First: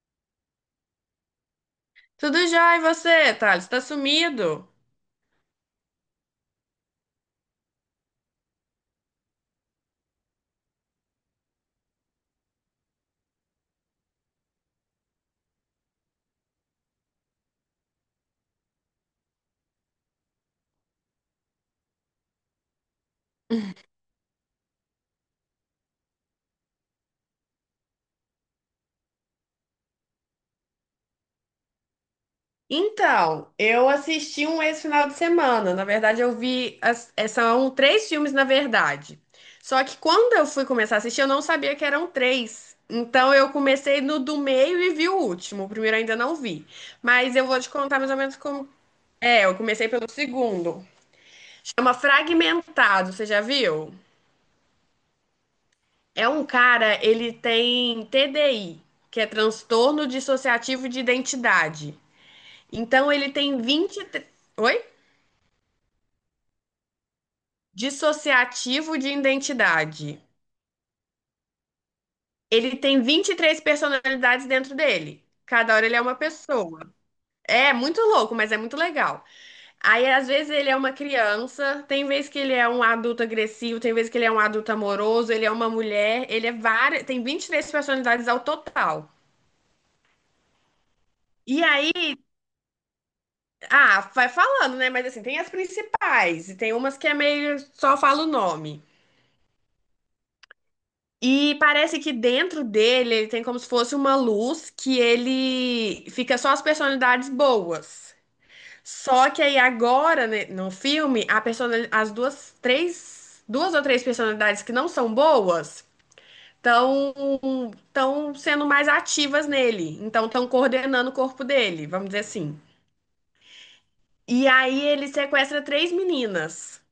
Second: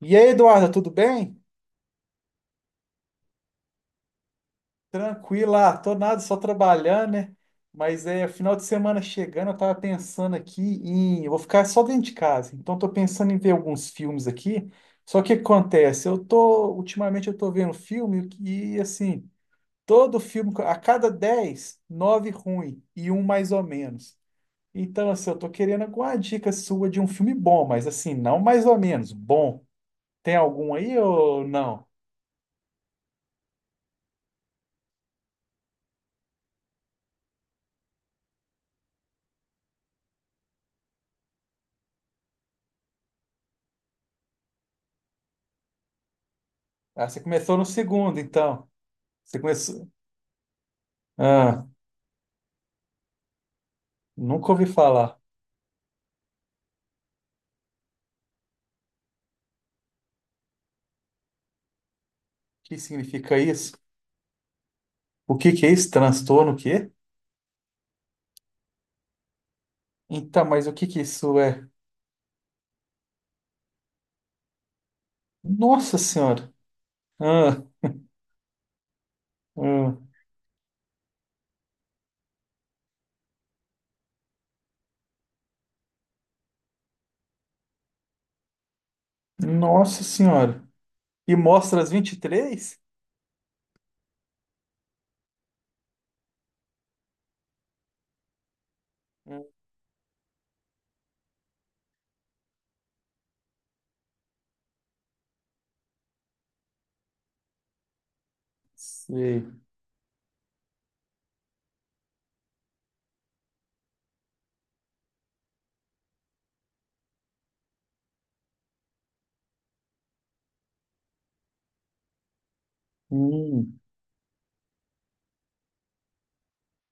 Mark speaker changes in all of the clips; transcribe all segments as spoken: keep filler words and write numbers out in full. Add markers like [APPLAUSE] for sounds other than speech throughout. Speaker 1: E aí, Eduarda, tudo bem?
Speaker 2: Tudo já, e você, Thales? Tá sumido?
Speaker 1: Tranquila, tô nada, só trabalhando, né? Mas é final de semana chegando, eu tava pensando aqui em. Eu vou ficar só dentro de casa, então tô pensando em ver alguns filmes aqui. Só que o que acontece? Eu tô. Ultimamente eu tô vendo filme e, assim, todo filme, a cada dez, nove ruim e um mais ou menos. Então, assim, eu tô querendo alguma dica sua de um filme bom, mas assim, não mais ou menos, bom. Tem algum aí ou não?
Speaker 2: Então, eu assisti um esse final de semana. Na verdade, eu vi. as- é, São três filmes, na verdade. Só que quando eu fui começar a assistir, eu não sabia que eram três. Então, eu comecei no do meio e vi o último. O primeiro eu ainda não vi.
Speaker 1: Ah, você
Speaker 2: Mas eu
Speaker 1: começou
Speaker 2: vou
Speaker 1: no
Speaker 2: te contar mais ou
Speaker 1: segundo,
Speaker 2: menos
Speaker 1: então.
Speaker 2: como.
Speaker 1: Você
Speaker 2: É, eu comecei
Speaker 1: começou.
Speaker 2: pelo segundo.
Speaker 1: Ah,
Speaker 2: Chama Fragmentado, você já viu?
Speaker 1: nunca ouvi falar. O
Speaker 2: É um cara, ele tem T D I, que é transtorno dissociativo de identidade.
Speaker 1: que
Speaker 2: Então ele
Speaker 1: significa
Speaker 2: tem
Speaker 1: isso?
Speaker 2: vinte. Oi?
Speaker 1: O que que é isso? Transtorno o quê?
Speaker 2: Dissociativo de identidade.
Speaker 1: Então, mas o que que isso é?
Speaker 2: Ele tem vinte e três personalidades dentro dele. Cada hora ele
Speaker 1: Nossa
Speaker 2: é uma
Speaker 1: Senhora!
Speaker 2: pessoa.
Speaker 1: Ah,
Speaker 2: É muito louco, mas é muito legal.
Speaker 1: ah,
Speaker 2: Aí, às vezes, ele é uma criança, tem vez que ele é um adulto agressivo, tem vez que ele é um adulto amoroso, ele é uma mulher, ele é várias. Tem vinte e três personalidades ao total.
Speaker 1: nossa Senhora! E
Speaker 2: E
Speaker 1: mostra as
Speaker 2: aí,
Speaker 1: vinte e três?
Speaker 2: ah, vai falando, né? Mas assim, tem as principais, e tem umas que é meio só fala o nome.
Speaker 1: Não
Speaker 2: E parece que dentro dele ele tem como se fosse uma luz que ele fica só as personalidades boas. Só que
Speaker 1: sei.
Speaker 2: aí agora, né, no filme, a personali- as duas, três, duas ou três personalidades que não são boas estão estão sendo mais ativas nele. Então estão coordenando o corpo dele, vamos dizer assim.
Speaker 1: Hum,
Speaker 2: E aí ele sequestra três meninas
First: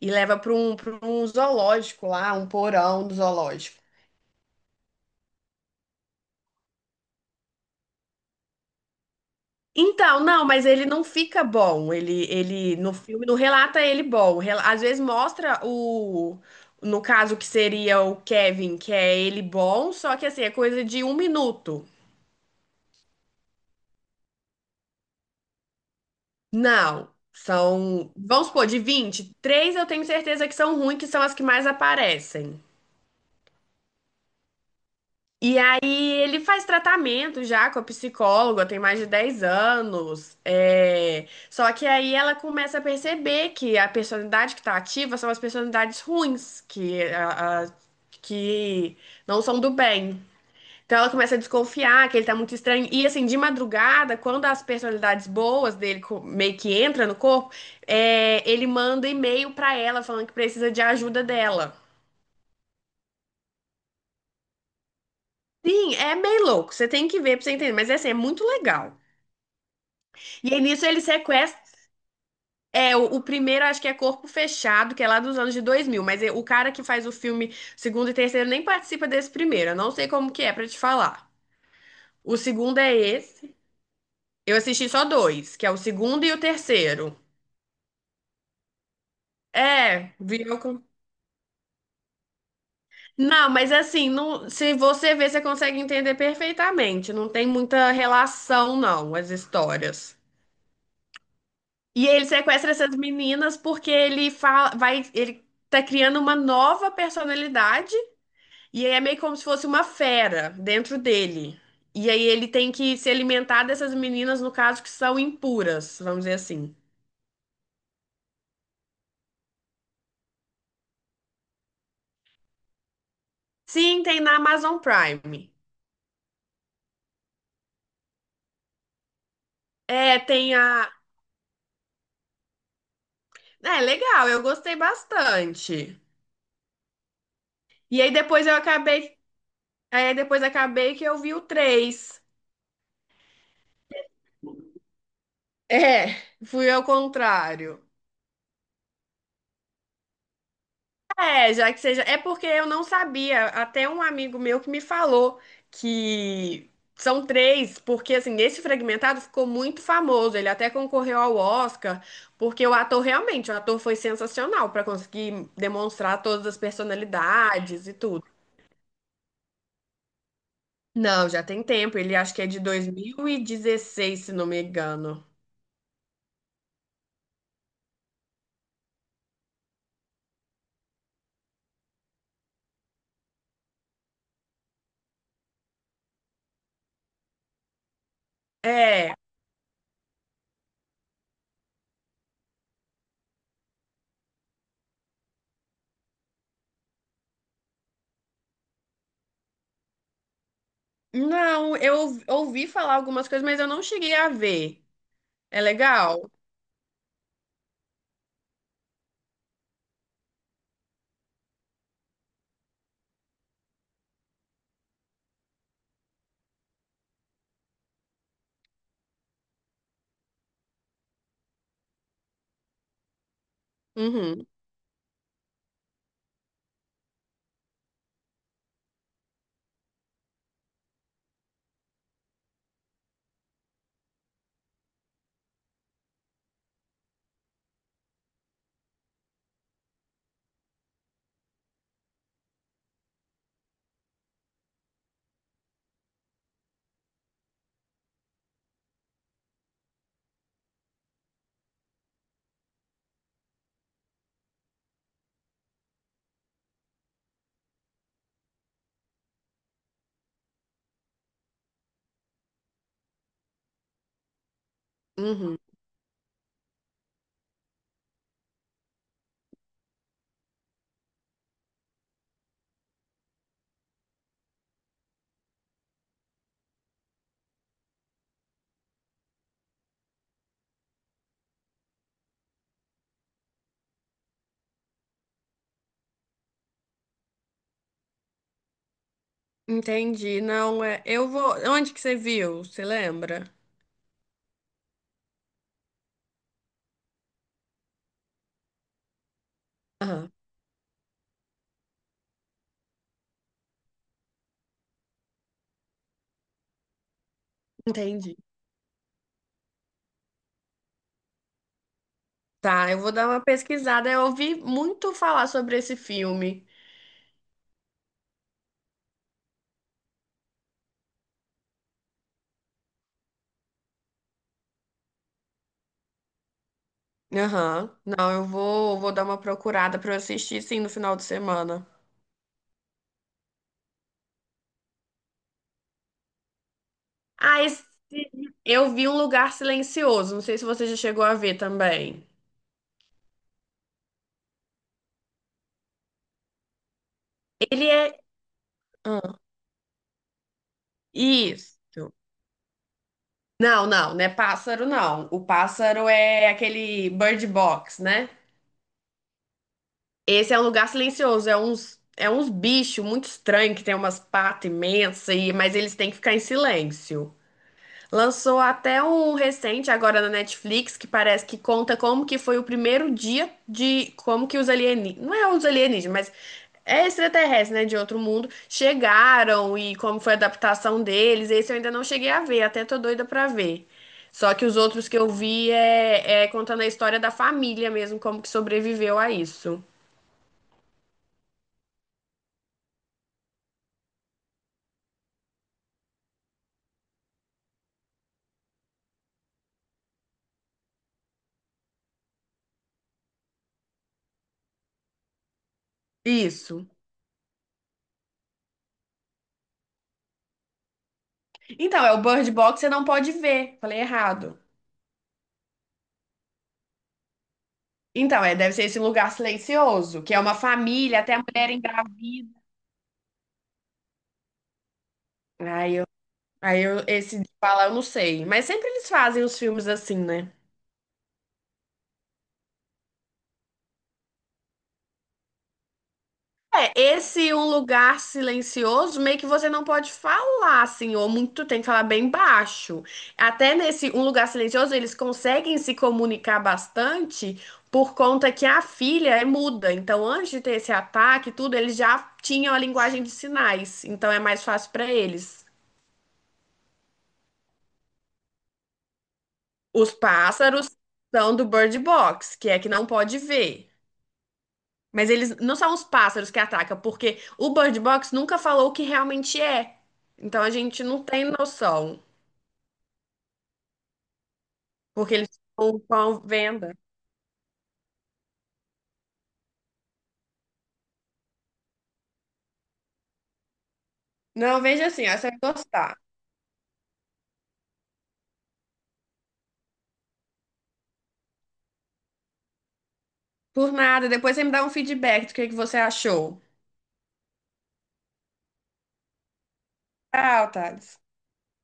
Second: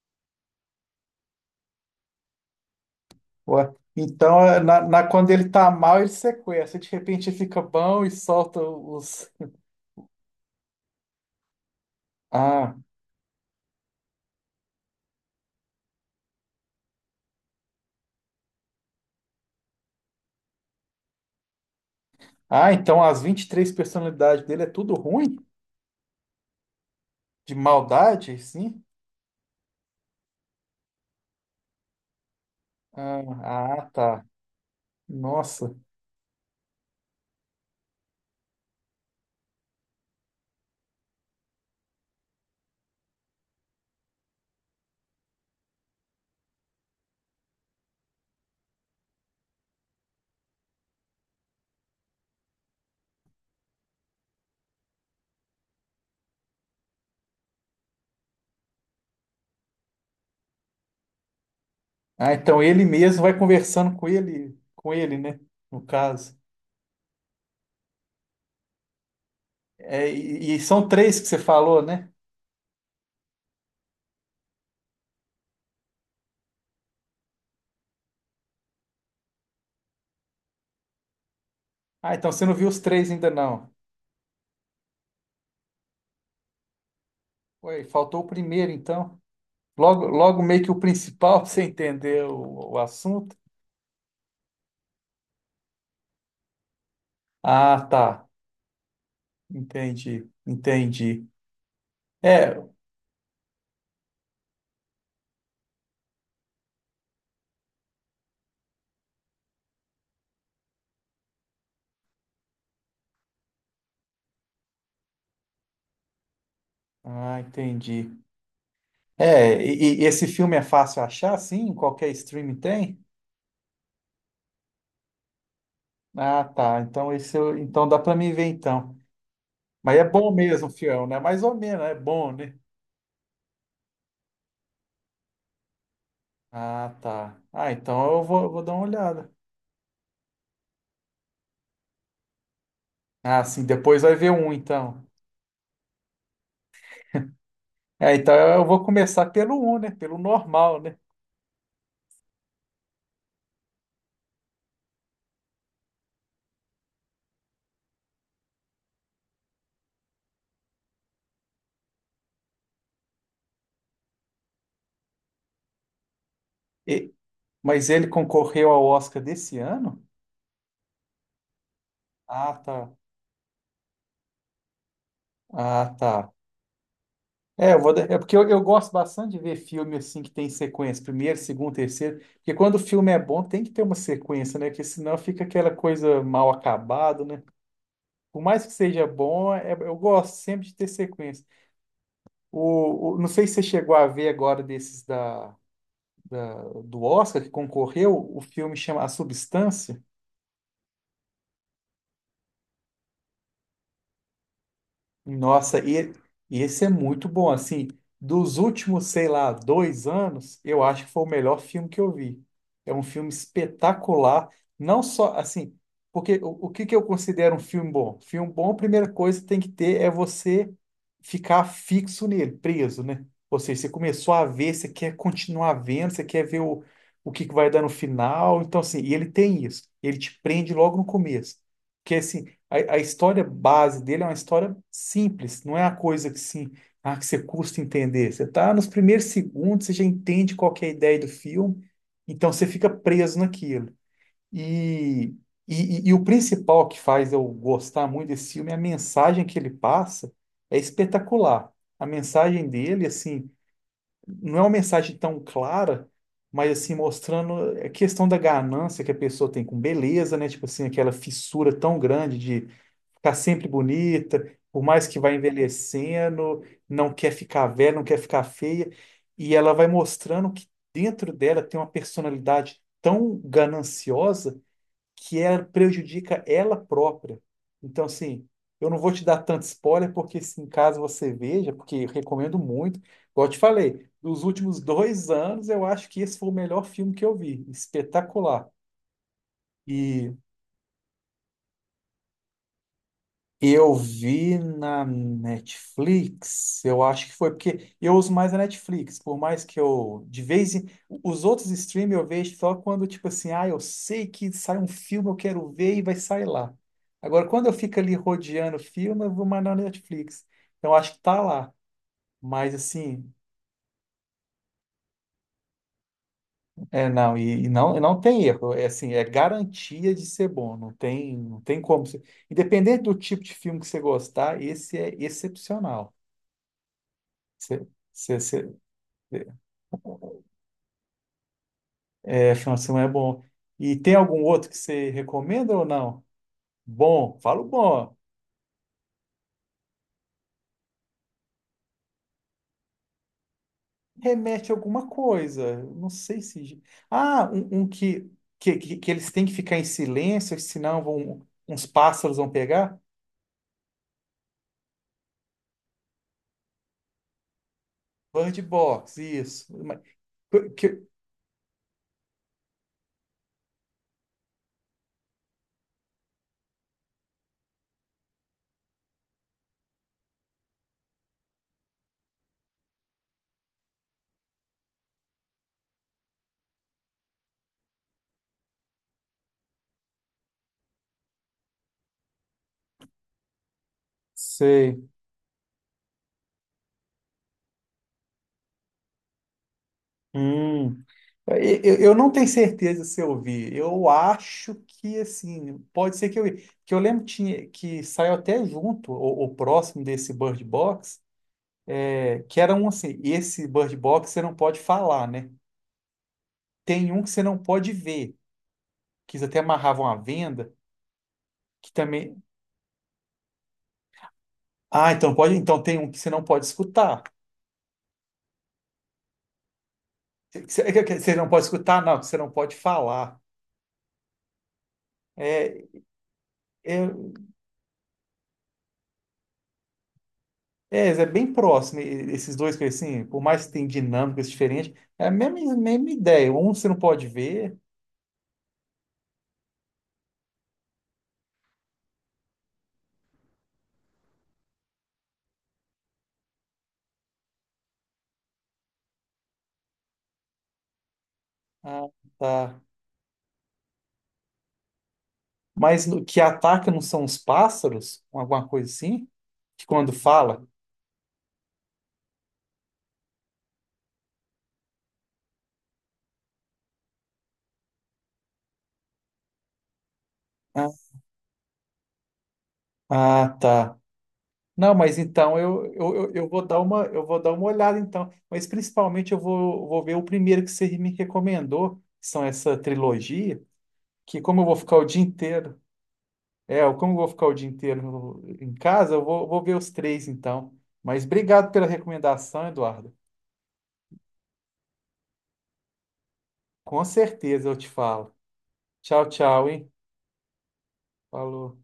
Speaker 2: e leva para um, para um zoológico lá, um porão do
Speaker 1: ué.
Speaker 2: zoológico.
Speaker 1: Então, é na, na- quando ele tá mal, ele sequestra. De repente, ele fica bom e solta os.
Speaker 2: Então, não, mas ele não fica bom. Ele,
Speaker 1: Ah,
Speaker 2: ele no filme não relata ele bom. Rela- Às vezes mostra o, no caso que seria o Kevin, que é ele bom, só que assim, é coisa de um minuto.
Speaker 1: ah, então as vinte e três personalidades dele é tudo ruim?
Speaker 2: Não,
Speaker 1: De
Speaker 2: são,
Speaker 1: maldade,
Speaker 2: vamos supor, de
Speaker 1: sim?
Speaker 2: vinte. Três eu tenho certeza que são ruins, que são as que mais aparecem.
Speaker 1: Ah, ah, tá.
Speaker 2: E
Speaker 1: Nossa.
Speaker 2: aí ele faz tratamento já com a psicóloga, tem mais de dez anos. é, Só que aí ela começa a perceber que a personalidade que tá ativa são as personalidades ruins, que, a- a- que não são do bem. Então ela começa a desconfiar que ele tá muito estranho. E assim, de madrugada, quando as personalidades boas dele co- meio que entra no corpo, é, ele manda e-mail pra ela falando que precisa de ajuda dela.
Speaker 1: Ah, então ele mesmo vai conversando com ele, com ele, né? No
Speaker 2: Sim, é
Speaker 1: caso.
Speaker 2: meio louco. Você tem que ver pra você entender. Mas assim, é muito legal.
Speaker 1: É, e,
Speaker 2: E
Speaker 1: e
Speaker 2: aí nisso
Speaker 1: são
Speaker 2: ele
Speaker 1: três que você
Speaker 2: sequestra.
Speaker 1: falou, né?
Speaker 2: É, o, o primeiro acho que é Corpo Fechado, que é lá dos anos de dois mil, mas é- o cara que faz o filme segundo e terceiro nem participa desse primeiro. Eu não sei como que é pra te falar.
Speaker 1: Ah, então
Speaker 2: O
Speaker 1: você não viu os
Speaker 2: segundo é
Speaker 1: três ainda
Speaker 2: esse.
Speaker 1: não.
Speaker 2: Eu assisti só dois, que é o segundo e o terceiro.
Speaker 1: Ué, faltou o primeiro, então. Logo,
Speaker 2: É,
Speaker 1: logo
Speaker 2: viu?
Speaker 1: meio que o
Speaker 2: com-
Speaker 1: principal [LAUGHS] pra você entender o, o assunto.
Speaker 2: Não, mas assim, não, se você ver, você consegue entender perfeitamente. Não tem
Speaker 1: Ah,
Speaker 2: muita
Speaker 1: tá.
Speaker 2: relação, não, as histórias.
Speaker 1: Entendi, entendi.
Speaker 2: E ele
Speaker 1: É,
Speaker 2: sequestra essas meninas porque ele fala, vai, ele tá criando uma nova personalidade. E aí é meio como se fosse uma fera dentro dele. E aí ele tem que se alimentar dessas meninas, no caso, que são impuras, vamos dizer assim.
Speaker 1: ah, entendi. É, e, e esse filme é fácil achar, sim? Qualquer streaming tem?
Speaker 2: Sim, tem na Amazon Prime.
Speaker 1: Ah, tá. Então esse, eu- então dá pra mim ver então. Mas é
Speaker 2: É,
Speaker 1: bom
Speaker 2: tem
Speaker 1: mesmo,
Speaker 2: a.
Speaker 1: fiel, né? Mais ou menos, é bom, né?
Speaker 2: É, legal, eu gostei bastante.
Speaker 1: Ah, tá. Ah,
Speaker 2: E
Speaker 1: então
Speaker 2: aí
Speaker 1: eu vou,
Speaker 2: depois
Speaker 1: eu
Speaker 2: eu
Speaker 1: vou dar uma
Speaker 2: acabei.
Speaker 1: olhada.
Speaker 2: Aí depois acabei que eu vi o três.
Speaker 1: Ah, sim, depois vai ver um, então.
Speaker 2: É, fui ao contrário.
Speaker 1: É, então eu vou começar pelo um, né? Pelo normal, né?
Speaker 2: É, já que seja. É porque eu não sabia. Até um amigo meu que me falou que são três, porque assim, esse fragmentado ficou muito famoso. Ele até concorreu ao Oscar, porque o ator realmente, o ator foi sensacional para conseguir demonstrar todas as
Speaker 1: E-
Speaker 2: personalidades
Speaker 1: mas
Speaker 2: e
Speaker 1: ele
Speaker 2: tudo.
Speaker 1: concorreu ao Oscar desse ano?
Speaker 2: Não, já tem tempo. Ele acho que é
Speaker 1: Ah,
Speaker 2: de
Speaker 1: tá.
Speaker 2: dois mil e dezesseis, se não me engano.
Speaker 1: Ah, tá. É, eu vou, dar- é porque eu, eu gosto bastante de ver filme assim que tem sequência, primeiro, segundo, terceiro, porque quando o filme é bom tem que ter uma sequência, né? Porque senão fica aquela coisa mal acabada, né? Por mais que seja
Speaker 2: É.
Speaker 1: bom, é- eu gosto sempre de ter sequência. O, o- não sei se você chegou a ver agora desses da da- do Oscar que concorreu, o filme chama A Substância.
Speaker 2: Não, eu ouvi falar algumas coisas, mas eu não cheguei a ver. É
Speaker 1: Nossa, e,
Speaker 2: legal?
Speaker 1: e esse é muito bom, assim, dos últimos, sei lá, dois anos, eu acho que foi o melhor filme que eu vi. É um filme espetacular, não só, assim, porque o, o que que eu considero um filme bom? Filme bom, a primeira coisa que tem que ter é você ficar fixo nele, preso, né? Ou seja, você começou a
Speaker 2: Uhum,
Speaker 1: ver, você quer continuar vendo, você quer ver o, o que que vai dar no final, então, assim, e ele tem isso, ele te prende logo no começo. Porque, assim, a, a história base dele é uma história simples, não é a coisa que sim, ah, que você custa entender. Você está nos primeiros segundos, você já entende qual que é a ideia do filme, então você fica preso naquilo. E, e, e- e o principal que faz eu gostar muito desse filme é a mensagem que ele passa, é espetacular. A mensagem dele, assim, não é uma mensagem tão clara, mas assim, mostrando a questão da ganância que a pessoa tem com beleza, né? Tipo assim, aquela fissura tão grande de ficar sempre bonita, por mais que vá
Speaker 2: uhum.
Speaker 1: envelhecendo, não quer ficar velha, não quer ficar feia, e ela vai mostrando que dentro dela tem uma personalidade tão gananciosa que ela prejudica ela própria. Então, assim, eu não vou te dar tanto spoiler, porque se em caso você veja, porque eu recomendo muito, igual eu te falei, dos últimos dois anos, eu acho que esse foi o melhor filme que eu vi, espetacular. E
Speaker 2: Entendi. Não, é. Eu vou. Onde que você viu? Você lembra?
Speaker 1: Eu vi na Netflix, eu acho que foi, porque eu uso mais a Netflix, por mais que eu,
Speaker 2: Aham,
Speaker 1: de vez em, os outros streams eu vejo só quando, tipo assim, ah, eu sei que sai um filme, eu quero ver e vai sair lá. Agora, quando eu fico ali
Speaker 2: entendi.
Speaker 1: rodeando filme, eu vou mais na Netflix. Então, eu acho que tá lá. Mas,
Speaker 2: Tá, eu vou dar
Speaker 1: assim,
Speaker 2: uma pesquisada. Eu ouvi muito falar sobre esse filme.
Speaker 1: é, não, e, e não, e não tem erro, é assim, é garantia de ser bom, não tem, não tem como. você- Independente do tipo de filme que você gostar, esse é excepcional. Cê,
Speaker 2: Aham. Não,
Speaker 1: cê,
Speaker 2: eu
Speaker 1: cê,
Speaker 2: vou, vou dar uma procurada pra eu assistir sim no final de semana.
Speaker 1: é, final de semana é bom. E tem algum outro que você recomenda ou não? Bom,
Speaker 2: Ah,
Speaker 1: falo
Speaker 2: esse...
Speaker 1: bom.
Speaker 2: eu vi Um Lugar Silencioso. Não sei se você já chegou a ver também.
Speaker 1: Remete a alguma coisa. Não sei se. Ah, um, um
Speaker 2: Ele é.
Speaker 1: que, que, que, que eles
Speaker 2: Ah,
Speaker 1: têm que ficar em silêncio, senão vão, uns
Speaker 2: isso.
Speaker 1: pássaros vão pegar?
Speaker 2: Não, não, não é pássaro, não. O pássaro é aquele Bird Box, né?
Speaker 1: Bird box, isso. Mas-
Speaker 2: Esse é um
Speaker 1: Que,
Speaker 2: lugar
Speaker 1: que-
Speaker 2: silencioso, é uns, é uns bichos muito estranhos que tem umas patas imensas, e, mas eles têm que ficar em silêncio. Lançou até um recente agora na Netflix que parece que conta como que foi o primeiro dia de como que os alienígenas, não é os alienígenas, mas é extraterrestre, né, de outro mundo, chegaram e como foi a adaptação deles. Esse eu ainda não cheguei a ver, até tô doida pra ver. Só que os outros
Speaker 1: Sei.
Speaker 2: que eu vi é, é contando a história da família mesmo, como que sobreviveu a isso.
Speaker 1: Hum. Eu, eu eu não tenho certeza se eu vi. Eu acho que, assim, pode ser que eu vi. Que eu lembro tinha, que saiu até junto, ou, ou próximo desse Bird Box, é, que era um assim, esse Bird Box você não pode falar, né?
Speaker 2: Isso.
Speaker 1: Tem um que você não pode ver, que eles até amarravam a venda, que
Speaker 2: Então, é o
Speaker 1: também...
Speaker 2: Bird Box, você não pode ver. Falei errado.
Speaker 1: Ah, então pode, então tem um que você não pode escutar.
Speaker 2: Então, é, deve ser esse lugar silencioso, que é uma
Speaker 1: Que Você é que- que
Speaker 2: família,
Speaker 1: você
Speaker 2: até a
Speaker 1: não pode
Speaker 2: mulher
Speaker 1: escutar, não, que você não
Speaker 2: engravida.
Speaker 1: pode falar. É,
Speaker 2: Aí eu, aí eu,
Speaker 1: é,
Speaker 2: esse de falar eu não sei. Mas sempre eles fazem os filmes assim, né?
Speaker 1: É, é bem próximo, e- e- esses dois que assim, por mais que tenham dinâmicas diferentes, é a mesma, mesma ideia. Um você
Speaker 2: É,
Speaker 1: não pode
Speaker 2: esse um
Speaker 1: ver,
Speaker 2: lugar silencioso, meio que você não pode falar, assim, ou muito tem que falar bem baixo. Até nesse um lugar silencioso, eles conseguem se comunicar bastante por conta que a filha é muda. Então, antes de ter esse ataque, e tudo, eles
Speaker 1: ah,
Speaker 2: já tinham a
Speaker 1: tá.
Speaker 2: linguagem de sinais. Então, é mais fácil para eles.
Speaker 1: Mas no- que ataca não são os pássaros, um, alguma coisa assim, que
Speaker 2: Os
Speaker 1: quando fala,
Speaker 2: pássaros são do Bird Box, que é que não pode ver. Mas eles não são os pássaros que atacam, porque o Bird Box nunca falou o que realmente é. Então a
Speaker 1: ah,
Speaker 2: gente não tem noção,
Speaker 1: ah, tá. Não, mas
Speaker 2: porque eles
Speaker 1: então eu,
Speaker 2: estão com
Speaker 1: eu, eu
Speaker 2: a
Speaker 1: eu vou dar
Speaker 2: venda.
Speaker 1: uma, eu vou dar uma olhada então. Mas principalmente eu vou, vou ver o primeiro que você me recomendou, que são essa trilogia, que como eu vou
Speaker 2: Não,
Speaker 1: ficar o
Speaker 2: veja
Speaker 1: dia
Speaker 2: assim, ó, você vai
Speaker 1: inteiro.
Speaker 2: gostar.
Speaker 1: É, eu- como eu vou ficar o dia inteiro no- em casa, eu vou, vou ver os três então. Mas obrigado pela recomendação, Eduardo.
Speaker 2: Por nada, depois você me dá um feedback do que que você achou.
Speaker 1: Com certeza eu te falo. Tchau, tchau, hein?
Speaker 2: Tchau, Thales.
Speaker 1: Falou.